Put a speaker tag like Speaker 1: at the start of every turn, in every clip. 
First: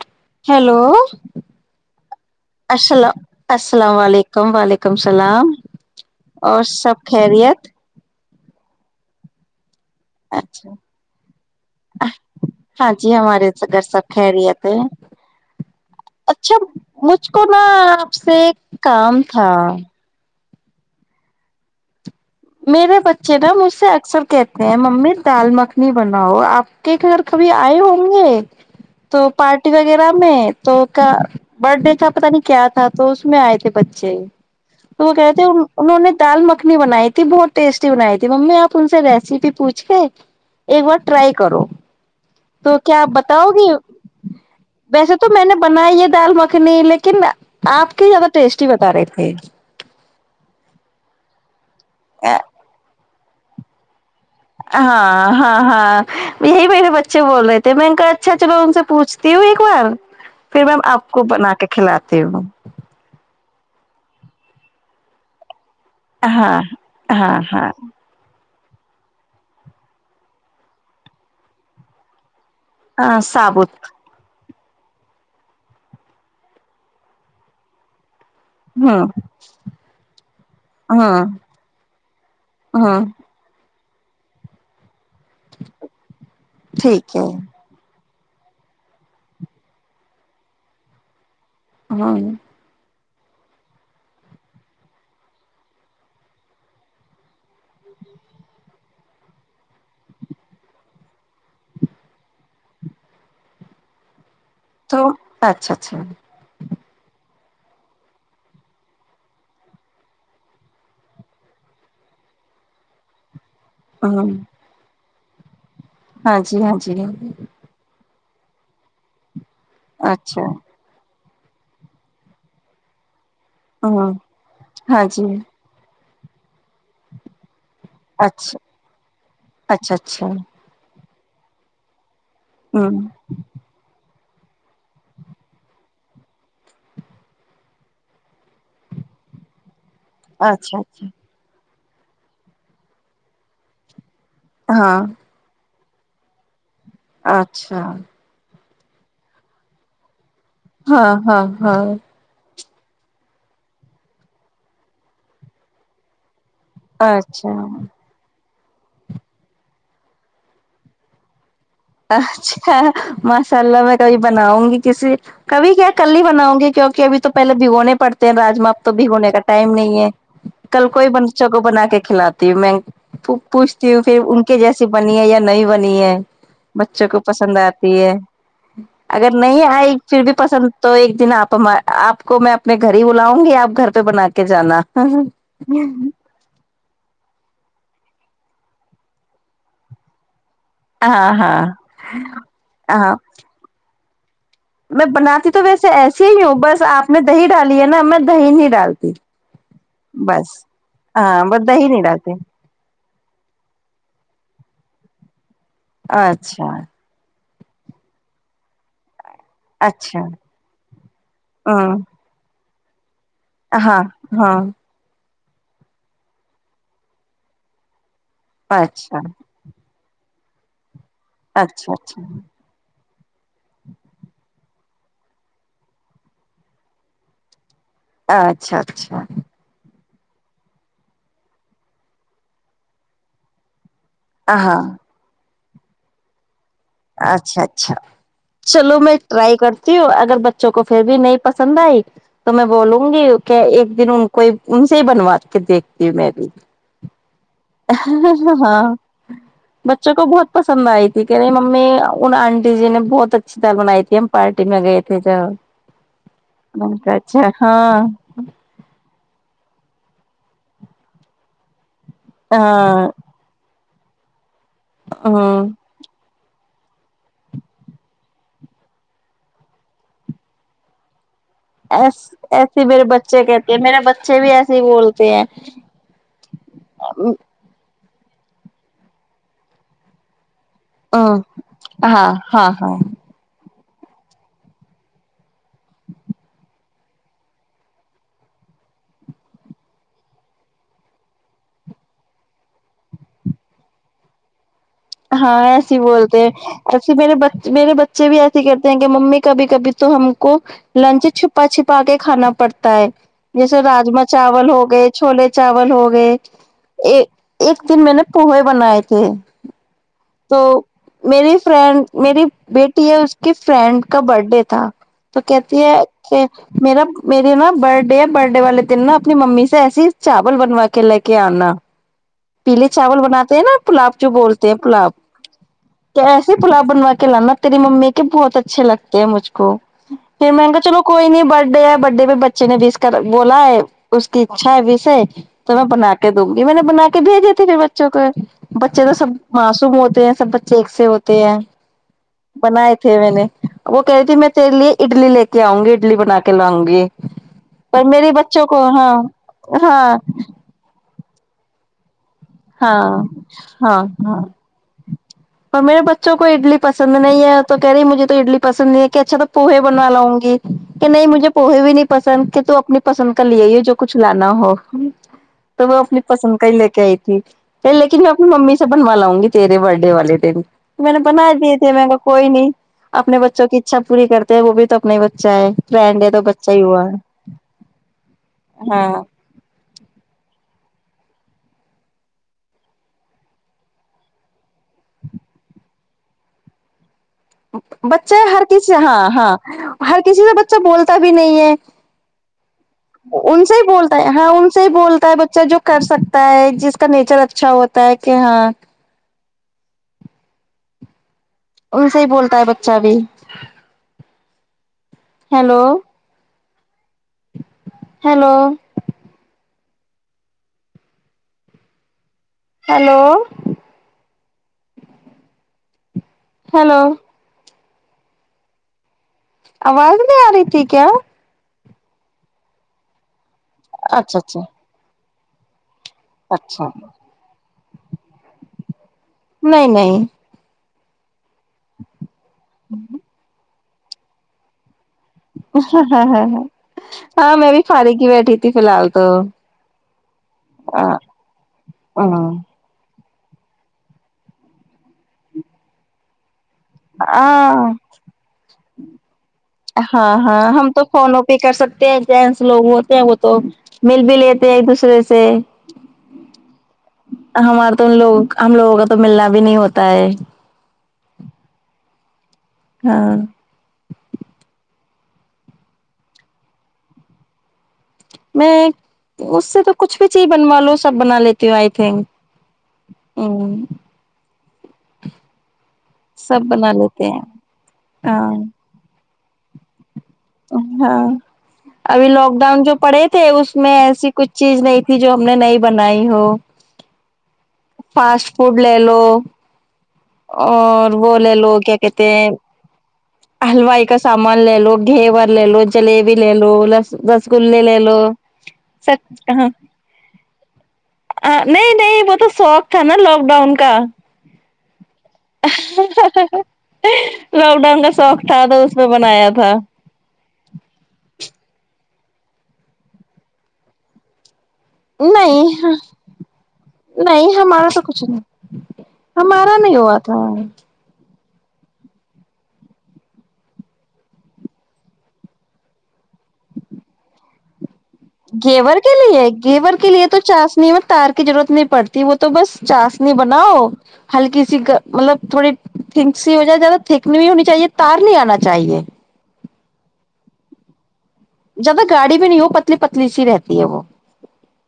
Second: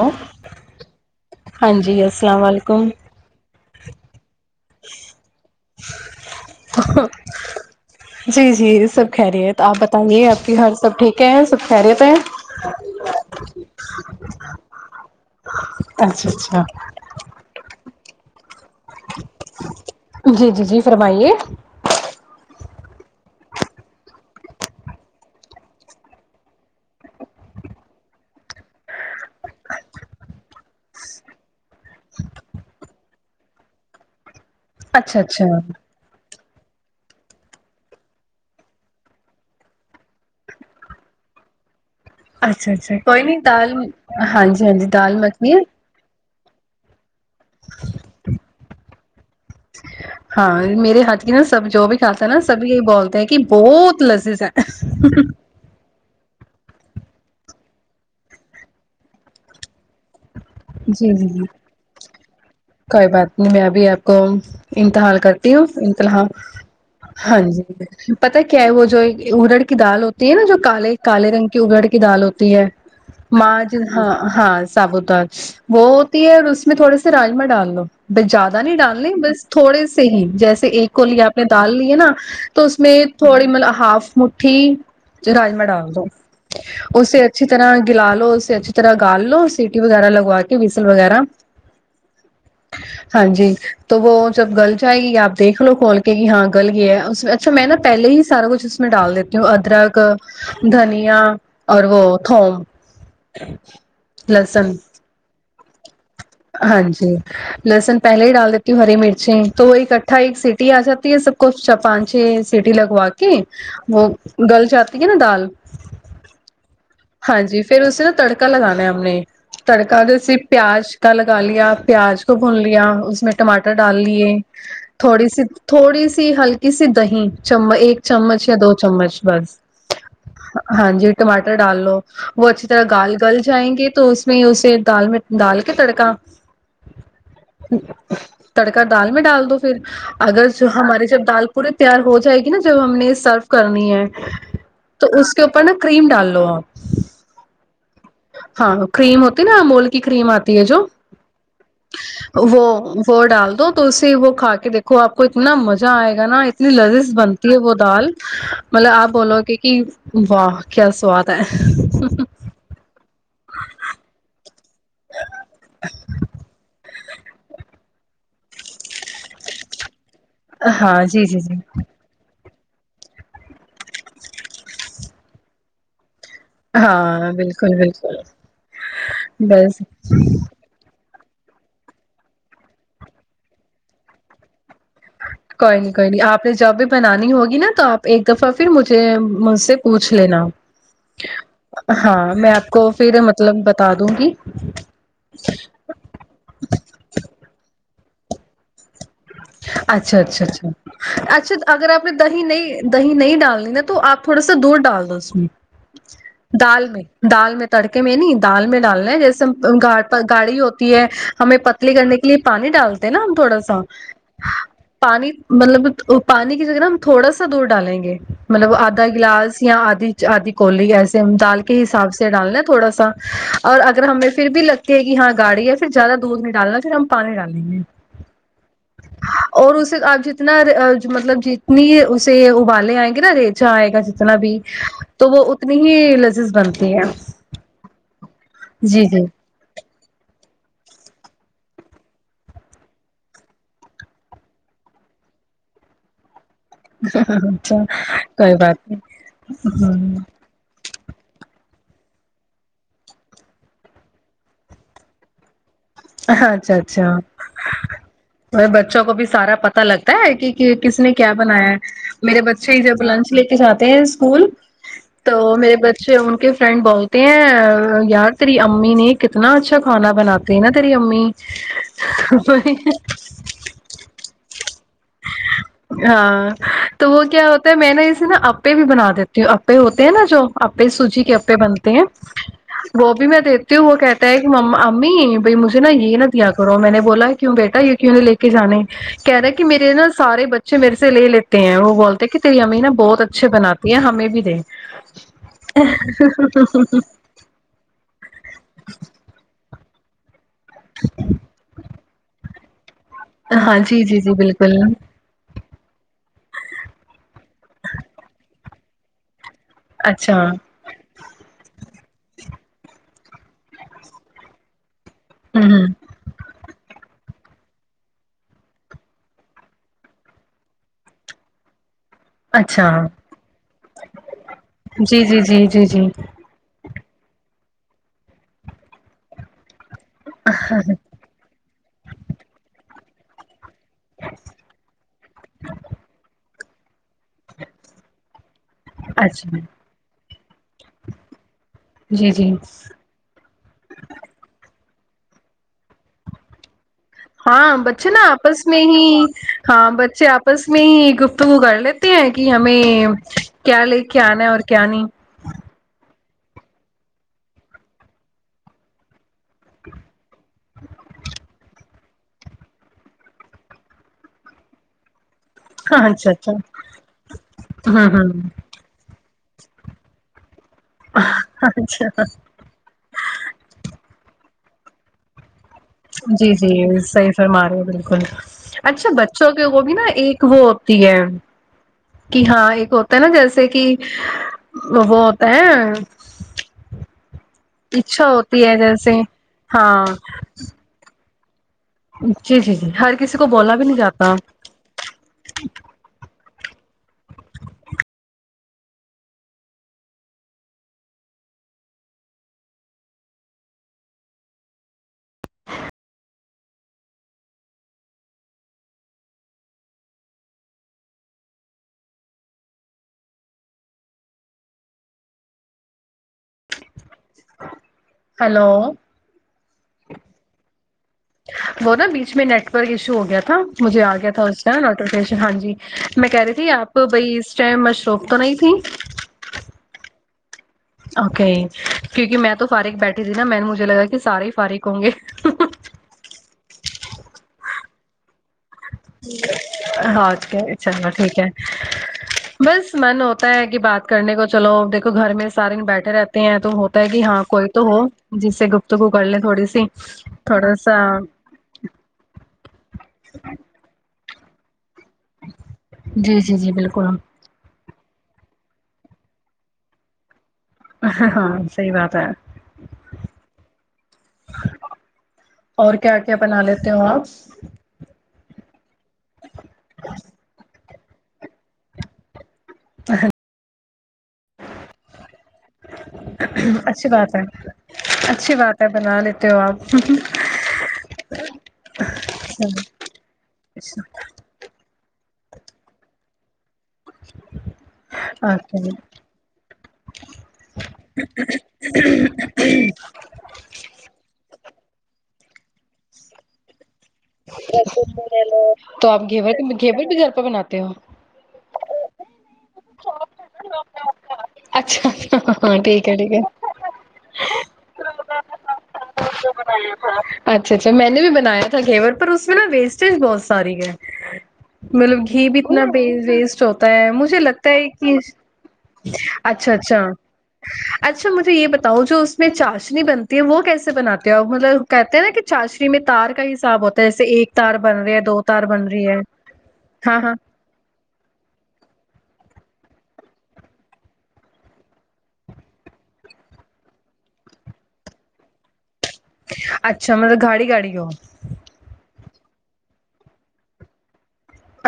Speaker 1: و
Speaker 2: ہیلو
Speaker 1: ہاں جی السلام علیکم
Speaker 2: السلام السلام علیکم وعلیکم السلام اور سب خیریت
Speaker 1: جی جی یہ سب کہہ رہی ہے تو آپ ب
Speaker 2: اچھا
Speaker 1: ہے
Speaker 2: ہاں جی ہمارے س گگر سب کہہ رہیے تھے اچھا مجھ کو نا سے کام تھا
Speaker 1: جی جی جی فرمائیے
Speaker 2: میرے بچے نا مجھ سے اکثر کہتے ہیں ممی دال مکھنی بناؤ آپ کے گھر کبھی آئے ہوں گے تو پارٹی وغیرہ میں تو کیا بر ڈے کا پتا نہیں کیا تھا تو اس میں آئے تھے بچے تو وہ
Speaker 1: اچھا
Speaker 2: کہتے
Speaker 1: اچھا
Speaker 2: ان انہوں نے دال مکھنی بنائی ت بہت ٹیسٹی بنائی تھی ممی آپ ان سے ریسیپی پوچھ کے ایک بار ٹرائی کرو
Speaker 1: اچھا
Speaker 2: تو
Speaker 1: اچھا
Speaker 2: کیا آپ
Speaker 1: کوئی نہیں
Speaker 2: بتاؤ گی
Speaker 1: دال ہاں جی ہاں جی دال مکھنی ہے
Speaker 2: نہیں لیکن آپ کے زیادہ ٹیسٹی بتا رہے تھے جی
Speaker 1: ہاں میرے ہاتھ کی نہا سب جو بھی کاتا نا سب یہی بولتے ہیں کہ بہت لذیذ ہے
Speaker 2: ہاں ہاں ہاں یہی میرے بچے بول رہے تھے میں انک اچھا چلو ان سے پوچھتی ہوں ایک بار پھر میم آپ
Speaker 1: جی
Speaker 2: کو
Speaker 1: جی جی
Speaker 2: بنا کے کھلاتی ہوں
Speaker 1: کوئی بات میں ابھی آپ کو انتحال کرتی ہوں انتلاح
Speaker 2: ہاں
Speaker 1: ہاں جی پتا کیا ہے وہ جو اگڑ کی دال ہوتی ہے نا جو کال کالے رنگ کی اگڑ کی دال ہوتی ہے
Speaker 2: ہاں
Speaker 1: مج
Speaker 2: ثابوت
Speaker 1: ہاں ہاں سابت وہ ہوتی ہے اور اس میں تھوڑے سے راجما ڈال دوو ب زیادہ نہیں
Speaker 2: ہوں
Speaker 1: ڈالنے بس تھوڑے سے ہی جیسے ایک کو ل
Speaker 2: ہوں
Speaker 1: آپ نے ڈال لیے نا تو اس میں
Speaker 2: ہوں
Speaker 1: تھوڑی مطلب ہاف مٹھی راجما ڈال دو
Speaker 2: ٹھیک ہے
Speaker 1: اسے اچھی طرح گلال لو اس سے اچھی طرح گال لو سیٹی وغیرہ لگو ا کے ویسل وغیرہ
Speaker 2: ہاں
Speaker 1: ہاں جی تو وہ جب گل جائے گی آپ دیکھ لو کھول کے کہ ہاں گل یہ ہے اس میں اچھا میں نا پہلے ہی سارا کچھ اس میں ڈال دیتی ہوں ادرک دھنیا اور وہ تھوم لہسن [unintelligible]
Speaker 2: تو اچھا اچھا
Speaker 1: ہاں جی لہسن پہلے ہی ڈال دیتی ہوں ہری مرچی تو وہ ایک کٹھا ایک سیٹی آ جاتی ہے سب کچھ پانچ چھ سیٹی لگوا کے وہ
Speaker 2: ہوں
Speaker 1: گل جاتا [unintelligible] ٹھیک نا دال
Speaker 2: ہاں جی ہاں جی
Speaker 1: ہاں جی پھر اسے نا تڑکا لگانا ہے ہم نے [unintelligible] تڑکا د س
Speaker 2: اچھا
Speaker 1: پیاز پتا لگا لیا پیاز کو بھون لیا اس میں ٹماٹر ڈال
Speaker 2: ہوں
Speaker 1: لیے
Speaker 2: ہاں جی
Speaker 1: تھوڑی سی تھوڑی سی سے حل اس دہی چم ایک چمچ یا
Speaker 2: اچھا
Speaker 1: دو چمچ بس
Speaker 2: اچھا اچھا
Speaker 1: ہاں جی [unintelligible] ٹماٹر ڈال لو وہ اچھی طرح
Speaker 2: ہوں
Speaker 1: گال گل جائیں گے تو میں اسے دال میں دال تڑکا تڑکا دال میں ڈال دو پھر اگر
Speaker 2: اچھا
Speaker 1: ہمارے
Speaker 2: اچھا
Speaker 1: جب دال پورے تیار ہو جائے گی نا جب ہم نے سرو کرنی ہے
Speaker 2: ہاں
Speaker 1: تو اس کے اوپر نا [unintelligible] کریم ڈال لو [unintelligible]
Speaker 2: اچھا
Speaker 1: ہاں کریم ہوتی نا امول کی کریم آتی ہے جو
Speaker 2: ہاں ہاں ہاں
Speaker 1: وہ وہ ڈال دو تلسی وہ کھا کے دیکھو آپ کو اتنا مزہ آئے گا نا اتنی لذیذ
Speaker 2: اچھا
Speaker 1: بنتی ہے وہ دال مطلب آپ بولو گی کہ واہ کیا سواد ہے ہ ہ [inaudible]
Speaker 2: مشاللہ میں کبھی بناؤں گی کسی کبھی کیا کل ہی بناؤں گی کیونکہ ابھی تو پہلے بھگونے پڑتے ہیں راجما اب تو بھگونے کا ٹائم نہیں ہے کل
Speaker 1: ہاں
Speaker 2: کوئی
Speaker 1: جی جی
Speaker 2: بنچ
Speaker 1: جی
Speaker 2: کو بنا کے کھلا میں پوچھتی ہوں پھر ان کے جیسی بنی ہے یا نہیں بنی ہے بچوں کو
Speaker 1: ہاں
Speaker 2: پسند
Speaker 1: بالکل
Speaker 2: آتی ہے
Speaker 1: بالکل
Speaker 2: اگر نہیں
Speaker 1: بس
Speaker 2: آئی پھر بھی پسند تو ایک دن آپ آپ کو میں اپنے گھر ہی بلاؤں گی آپ گھر پہ بنا کے جانا
Speaker 1: کوئی نہیں کوئی نہیں آپ نے جب بھی بنانی ہوگی نا تو آپ ایک دفہ پھر مجھے مجھ سے پوچھ لینا
Speaker 2: ہاں ہاں
Speaker 1: ہاں میں آپ کو
Speaker 2: ہاں
Speaker 1: پھر مطلب بتا دوں گی
Speaker 2: میں بناتی تو ویسے ایسیے ہی ہوں بس آپ نے دہی ڈالی نا میں دہی نہیں ڈالتی
Speaker 1: اچھا اچھا
Speaker 2: بس
Speaker 1: اچھا
Speaker 2: ہاں
Speaker 1: اچھا
Speaker 2: بس دہی
Speaker 1: اگر
Speaker 2: نہیں
Speaker 1: آپ نے
Speaker 2: ڈالتے
Speaker 1: دہی نہیں دہی نہیں ڈالنی نا تو آپ تھوڑا سا دودھ ڈال دو اس میں
Speaker 2: اچھا
Speaker 1: دال میں دال میں تڑکے میں نہیں دال میں ڈالنا ہے جیسے گ
Speaker 2: اچھا
Speaker 1: گاڑی ہوتی ہے ہمیں پتلی
Speaker 2: ہوں
Speaker 1: کرنے کے لیے پانی ہ [inaudible] ہنا ہم تھوڑا سا
Speaker 2: ہاں ہاں
Speaker 1: پانی مطلب پانی کی جگہ نا ہم تھوڑا سا دور ڈالیں گے مطلب آدھا
Speaker 2: اچھا
Speaker 1: گلاس یا آدھی آدی کولی ہےس دال کے
Speaker 2: اچھا
Speaker 1: حساب سے
Speaker 2: اچھا
Speaker 1: ڈالنا تھوڑا سا اور اگر ہمیں پھر بھی لگ لگے گی ہاں گاڑی ہے پھر زیادہ دودھ نہیں ڈالنا پھر ہم پانی ڈالیں گے
Speaker 2: [inaudible] اچھا اچھا
Speaker 1: اور اسے آپ جتنا مطلب جتنی اسے ابالے آئیں گے نا ریچا آئے گا ج اتنا بھی
Speaker 2: ہاں
Speaker 1: تو وہ اتنی ہی لزز بنتا
Speaker 2: اچھا اچھا چلو
Speaker 1: جی
Speaker 2: میں
Speaker 1: جی
Speaker 2: ٹرائی کر اگر بچوں کو پھر بھی نہیں پسند آئی تو میں بولوں گی کہ ایک دن ان کو ان سے ہی بنوا کے دیکھتی ہوں میں بھی
Speaker 1: اچھا کوئی
Speaker 2: ہاں
Speaker 1: بات
Speaker 2: بچوں
Speaker 1: نہیں
Speaker 2: کو بہت پسند آئی تھی کہ رہی م ان آنٹی جی نے بہت اچھی تال بنائی تھی ہم پارٹی میں گئے تھے جب
Speaker 1: اچھا
Speaker 2: میں نے کہا
Speaker 1: اچھا
Speaker 2: ہاں
Speaker 1: بچوں کو بھی سارا پتا لگتا پتا ہے کہ کس نے کیا بنایا ہے میرے بچے ہی جب
Speaker 2: ہاں
Speaker 1: لنچ لے کے جاتتے تھ اسکول تو
Speaker 2: ہاں
Speaker 1: میرے بچے ان کے فرینڈ بولتے ہیں یار تیری امی نے کتنا اچھا کھانا بناتے ہیں نا سی امی
Speaker 2: ایس ایسے میرے بچے کہتے ہیں میرے بچے بھی ایسے ہی بولتے ہیں
Speaker 1: ہاں تو وہ کیا ہوتا ہے م میں ن اسے نہا آپے بھی بنا دیتی ہوں آپے ہوتے ہیں نا جو اپے سوجی کے اپے بنتے ہیں
Speaker 2: ہاں ہاں ہاں
Speaker 1: وہ بھی میں دی تو وہ کہتا ہے کہ امی بھ مھے نا یہ نہ دیا کرو میں نے بولا کیوں بیٹا یہ کیوں لے کے جانے کہہ رہے کہ میرے نہا سارے بچے میرے سے لے لیتے ہیں وہ بولتے ہیں کہ تیری امی نا بہت اچھے بناتی ہیں ہمیں بھی دے
Speaker 2: ہاں ایسے بولتے ایسے میرے میرے بچے بھی ایسے کرتے ہیں کہ ممی کبھی کبھی تو ہم کو لنچ چھپا چھپا کے کھانا پڑتا ہو
Speaker 1: ہاں
Speaker 2: جیسے
Speaker 1: جی جی
Speaker 2: راما
Speaker 1: جی
Speaker 2: چاول
Speaker 1: بالکل
Speaker 2: ہو گئے چھوولے چ چاول ہو گئے ایک ایک دن میں نے پوہے بنائے تھے
Speaker 1: اچھا
Speaker 2: تو میری فرینڈ میری بیٹی ہے کی فرینڈ کا برتھ ڈے تھا تو
Speaker 1: ہ
Speaker 2: کہتی
Speaker 1: ہ
Speaker 2: ہے کہ میرا میرے نا بر ڈے ہے برڈے والے دن نا اپنی ممی سے ایسیے چاول بنوا کے لے کے آنا پیلے
Speaker 1: اچھا
Speaker 2: چاول بناتے ہیں نا پلاب جو بولتے ہیں پلاب
Speaker 1: جی جی جی جی جی
Speaker 2: کیسے پلاب بنوا کلانا تیری ممی کے بہت اچھے لگتے ہیں مجھ کو پ م کہا چلو کوئی نہیں بڑ ب ڈے ب ڈے میں بچے نےس کر بولا ہے اس کی اچھا ہے وس ہے تو میں بنا کے دوں گی میں نے بنا کے بھیجی تھی پھر بچوں کو بچے کا سب
Speaker 1: اچھا
Speaker 2: مسو موت ہیں سب بچے ایک سے ہوتے ہیں
Speaker 1: جی جی
Speaker 2: بنائے تھے میں نے وہ کہہ رہی تھی میں تیرے لیے اڈلی لے کے آؤں گی اڈلی بنا کے لاؤں گی
Speaker 1: ہاں
Speaker 2: پر
Speaker 1: بچے نا
Speaker 2: میرے
Speaker 1: آپس
Speaker 2: بچوں کو
Speaker 1: میں ہی
Speaker 2: ہاں
Speaker 1: ہاں بچے آپس میں ہی گف تو گڑ لیتی ہیں کہ ہمیں
Speaker 2: ہاں
Speaker 1: کیا
Speaker 2: ہاں
Speaker 1: لے کے
Speaker 2: ہاں
Speaker 1: آنا ہے اور کیا نہیں
Speaker 2: اور میرے بچوں کو اڈلی پسند نہیں ہے تو کہہ رہی مجھے تو اڈلی پسند نہیں ہے کہ اچھا تو پوہے بناواؤںی کہ نہیں مجھے پوہے بھی نہیں پسند کے تو اپنی پسند کا لے ہی جو کچھ لانا ہو تو وہ
Speaker 1: ہاں
Speaker 2: اپنی
Speaker 1: اچھا اچھا
Speaker 2: پسند کا ہی لے کے آئی ت
Speaker 1: ہوں
Speaker 2: لیکن میں
Speaker 1: ہوں
Speaker 2: اپنی ممی سے بنوا لاؤںی تیرے برڈے والے دن تو میں نے بنا دیے تھے میں
Speaker 1: اچھا
Speaker 2: کوئی نہیں اپنے بچوں کی اچھا پوری کرتے ہیں وہ بھی تو اپنا بچہ ہے فرینڈ ہے تو
Speaker 1: جی
Speaker 2: بچہ
Speaker 1: جی
Speaker 2: ہی ہوا
Speaker 1: صحیح
Speaker 2: ہے
Speaker 1: فرما رہے ہو بالکل اچھا
Speaker 2: ہاں
Speaker 1: بچوں کے وہ بھی نا ایک وہ تی ہے کہ ہاں ایک ہوتا ہے نا جیسے کہ وہ ہوتا ہے اچھا
Speaker 2: بچے ہر
Speaker 1: ہوتی ہے
Speaker 2: کسی
Speaker 1: جیسے
Speaker 2: ہاں ہاں ہر کسی سے بچہ بولتا بھی بھی نہیں ہے
Speaker 1: جی جی جی ہر کسی کو
Speaker 2: ان
Speaker 1: بولا
Speaker 2: سے
Speaker 1: بھی
Speaker 2: ہی
Speaker 1: نہیں
Speaker 2: بولتا ہے
Speaker 1: جاتا
Speaker 2: ہاں ان سے ہی بولتا ہے بچہ جو کر سکتا ہے جس کا نیچر اچھا ہوتا ہے کہ ہاں ان سے ہی بولتا ہے بچہ بھی hello hello hello hello
Speaker 1: hello
Speaker 2: آواز نہیں آ رہی تھی کیا
Speaker 1: وہ نا بیچ میں نیٹ ورک ایشو ہو گیا تھا مجھے آ گیا
Speaker 2: اچھا
Speaker 1: تھا
Speaker 2: اچھا
Speaker 1: اس ائن آٹوٹی ہاں جی میں کہہ رہی تھی
Speaker 2: اچھا
Speaker 1: آپ بائی م مشروف تو نہیں تھی
Speaker 2: نہیں نہیں
Speaker 1: اوکے کیونکہ میں تو فارک بیٹھی نا میں نےجھ مجھے لگا کہ سارے فاریک ہوں گے
Speaker 2: ہ ہ ہاں ہاں میں بھی فار ہی بیٹھی تھی فی الحال تو
Speaker 1: ہاں اک اھاء اللہ ٹھیک ہے بس من ہوتا ہوتا ہے کہ بات کرنے کو چلو دیکھو گھر میں سارے د بیٹھے رہتے ہیں تو ہوتا ہے کہ ہاں کوئی تو ہو جس سے گپت کو کر لیں تھوڑی سی
Speaker 2: ہاں ہاں
Speaker 1: تھوڑا
Speaker 2: ہم
Speaker 1: سا
Speaker 2: تو فونوں پہ کر سکتے ہیں جینس لوگ ہوتے ہیں وہ تو مل بلتے دو رے سے
Speaker 1: جی جی جی بالکل
Speaker 2: ہمارا تو ان لوگ ہم لوگوں کا تو ملنا بھی نہیں ہوتا ہے
Speaker 1: ہاں صحی بات ہے
Speaker 2: ہاں
Speaker 1: اور کیا کیا بنا لیتے ہو آپ
Speaker 2: میں اس سے تو کچھ بھی چیز بنوا لو سب بنا لیتی ہوں آئی تھنک ہوں سب بنا
Speaker 1: اچھی
Speaker 2: لیتے
Speaker 1: بات
Speaker 2: ہیں
Speaker 1: ہے
Speaker 2: ہاں
Speaker 1: اچھی بات ہے بنا لی تو
Speaker 2: ہاں ابھی لاک ڈاؤن جو پڑے تھے اس میں
Speaker 1: اچھا
Speaker 2: ایسی کچھ چیز نہیں تھی جو ہم نے نہیں بنائی تو فاسٹ فوڈ
Speaker 1: اوکے،
Speaker 2: لے لو اور بولے لو کیا کہتے ہیں ہلوائی کا سامان لے لو گھی بر لے لو جلیبی لے لو ل رس گے لے لو
Speaker 1: تو آپ
Speaker 2: سباں
Speaker 1: گھیور گھیور بھی گھر پہ بناتے ہو
Speaker 2: نہیں نہیں وہ تو سوق تھا نا لاک ڈاؤن کا
Speaker 1: اچ ہاں ٹھیک ہے ٹھیک ہے
Speaker 2: لاک ڈاؤن کا شوق تھا تو اس میں بنایا تھا
Speaker 1: اچھا اچھا میں نے بھی بنایا تھا گ پر اس میں نا ویسٹیج بہت ساری ہے مطلب گھی بھی اتنا ویسٹ ہوتا ہے مجھے لگتا ہے
Speaker 2: مارا تو
Speaker 1: کہ
Speaker 2: کچھ نہیں ہ
Speaker 1: اچھا
Speaker 2: مارا نہیں
Speaker 1: اچھا
Speaker 2: ہوا تھا
Speaker 1: اچھا مجھے یہ بتاؤ جو اس میں چاشنی بنتی ہے وہ کیسے بناتے ہیں اور مطلب کہتے ہیں نا کہ چاشنی میں تار کا حساب ہوتا ہے جیسے ایک تار بن رہی ہے دو تار بن
Speaker 2: گیور
Speaker 1: رہی
Speaker 2: کے
Speaker 1: ہے
Speaker 2: لیے گیور کے
Speaker 1: ہاں
Speaker 2: لیے
Speaker 1: ہاں
Speaker 2: تو چاس نہیں ہو تار کی ضرورت نہیں پڑتی وہ تو تو بس چاسنی بناؤ ہلکی سی مطلب تھوڑی تھک سی وجہ زیادہ تھک نہیں ہونی چاہیے تار نہیں آنا چاہیے
Speaker 1: اچھا مطلب گاڑی گاڑی ہو
Speaker 2: زیادہ گاڑی بھی نہیں ہو پتلی پتلی سی رہتی ہے وہ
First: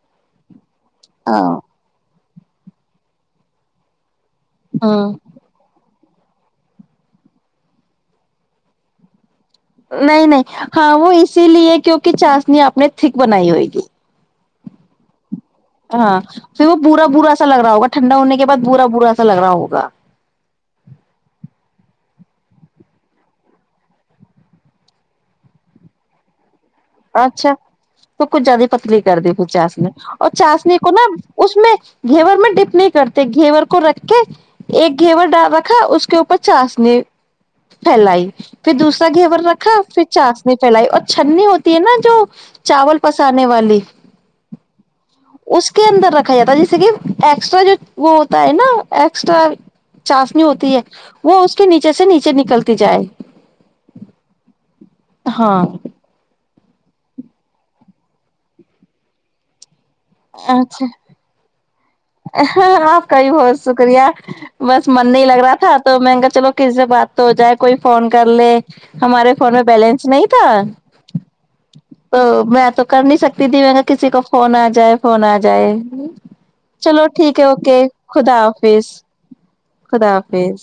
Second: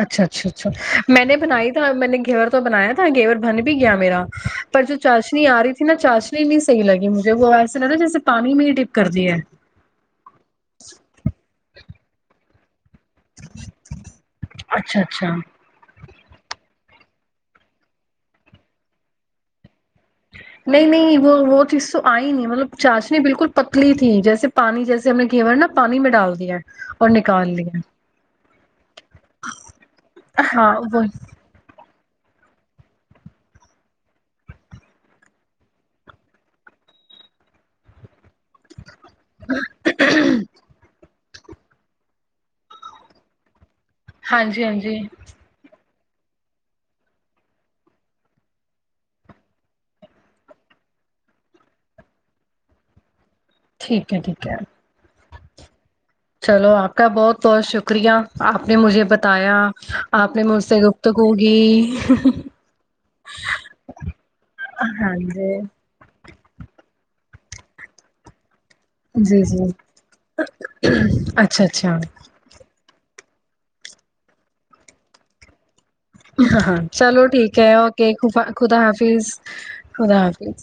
Speaker 1: اچھا اچھا اچھا میں نے
Speaker 2: ہاں
Speaker 1: بنائی تھا میں نے گیور تو بنایا تھا گیور بن بھی گیا میرا پر جو
Speaker 2: ہوں
Speaker 1: چاشنی آ رہی تھی نا چاشنی نہیں صی لگی مجھے وہ ایسے نہیں تھا جیسے پانی میں ہی ٹپ کر دی ہے
Speaker 2: نہیں نہیں ہاں وہ اسی لیے کیکہ کہ چاس نہیں اپنے ٹھیک بنائی ہوئے گی
Speaker 1: اچھا اچھا
Speaker 2: ہاں پھر وہ برا برا ایسا لگ رہا ہوگا ٹھنڈا ہونے کے بعد برا برا ایسا لگ رہا ہوگا
Speaker 1: نہیں نہیں وہ وہ چیز تو آئی نہیں مطلب چاشنی بالکل پتلی تھی جیسے پانی جیسے ہم نے گور ہے نا پانی میں ڈال دیا ہے
Speaker 2: اچھا تو کچھ زیادہ پتلی کر دی پ چاسنی اور
Speaker 1: ہاں
Speaker 2: چاسنی کو
Speaker 1: وہ
Speaker 2: نا اس میں گھیور میں ڈپ نہیں کرتے گھیور کو رکھ کے ایک گھیور ڈال رکھا اس کے اوپر چاسنی پھیلائی پھر دوسرا گھیور رکھا پھر چاس نے پھیلائی اور [inaudible] ت نا جو چاول پسانے والی
Speaker 1: ہاں جی ہاں جی
Speaker 2: اس کے اندر رکھا جاتا ہے جیسے کہ ایکسٹرا جو وہ ہوتا ہے نا ایکسٹرا چاشنی ہوتی ہے وہ اس کے نیچے سے نیچے نکلتی جائے
Speaker 1: ٹھیک ہے ٹھیک ہے
Speaker 2: ہاں
Speaker 1: چلو آپ کا بہت بہت شکریہ آپ نے مجھے بتایا آپ نے مجھ سے
Speaker 2: اچھا
Speaker 1: گفتگوگی
Speaker 2: آپ کا ہی بہت شکریہ بس من
Speaker 1: ہاں
Speaker 2: نہیں لگ رہا
Speaker 1: جی
Speaker 2: تھا تو میں کہا چلو کس سے بات تو ہو جائے کوئی فون کر لے ہمارے
Speaker 1: جی
Speaker 2: فون میں
Speaker 1: جی
Speaker 2: بیلنس نہیں تھا
Speaker 1: اچھا اچھا
Speaker 2: تو میں تو کر نہیں سکتی تھی میں کہ کسی کو فون آ جائے فون آ جائے
Speaker 1: ہاں چلو ٹھیک ہے اوکے خ خدا حافظ خدا حافظ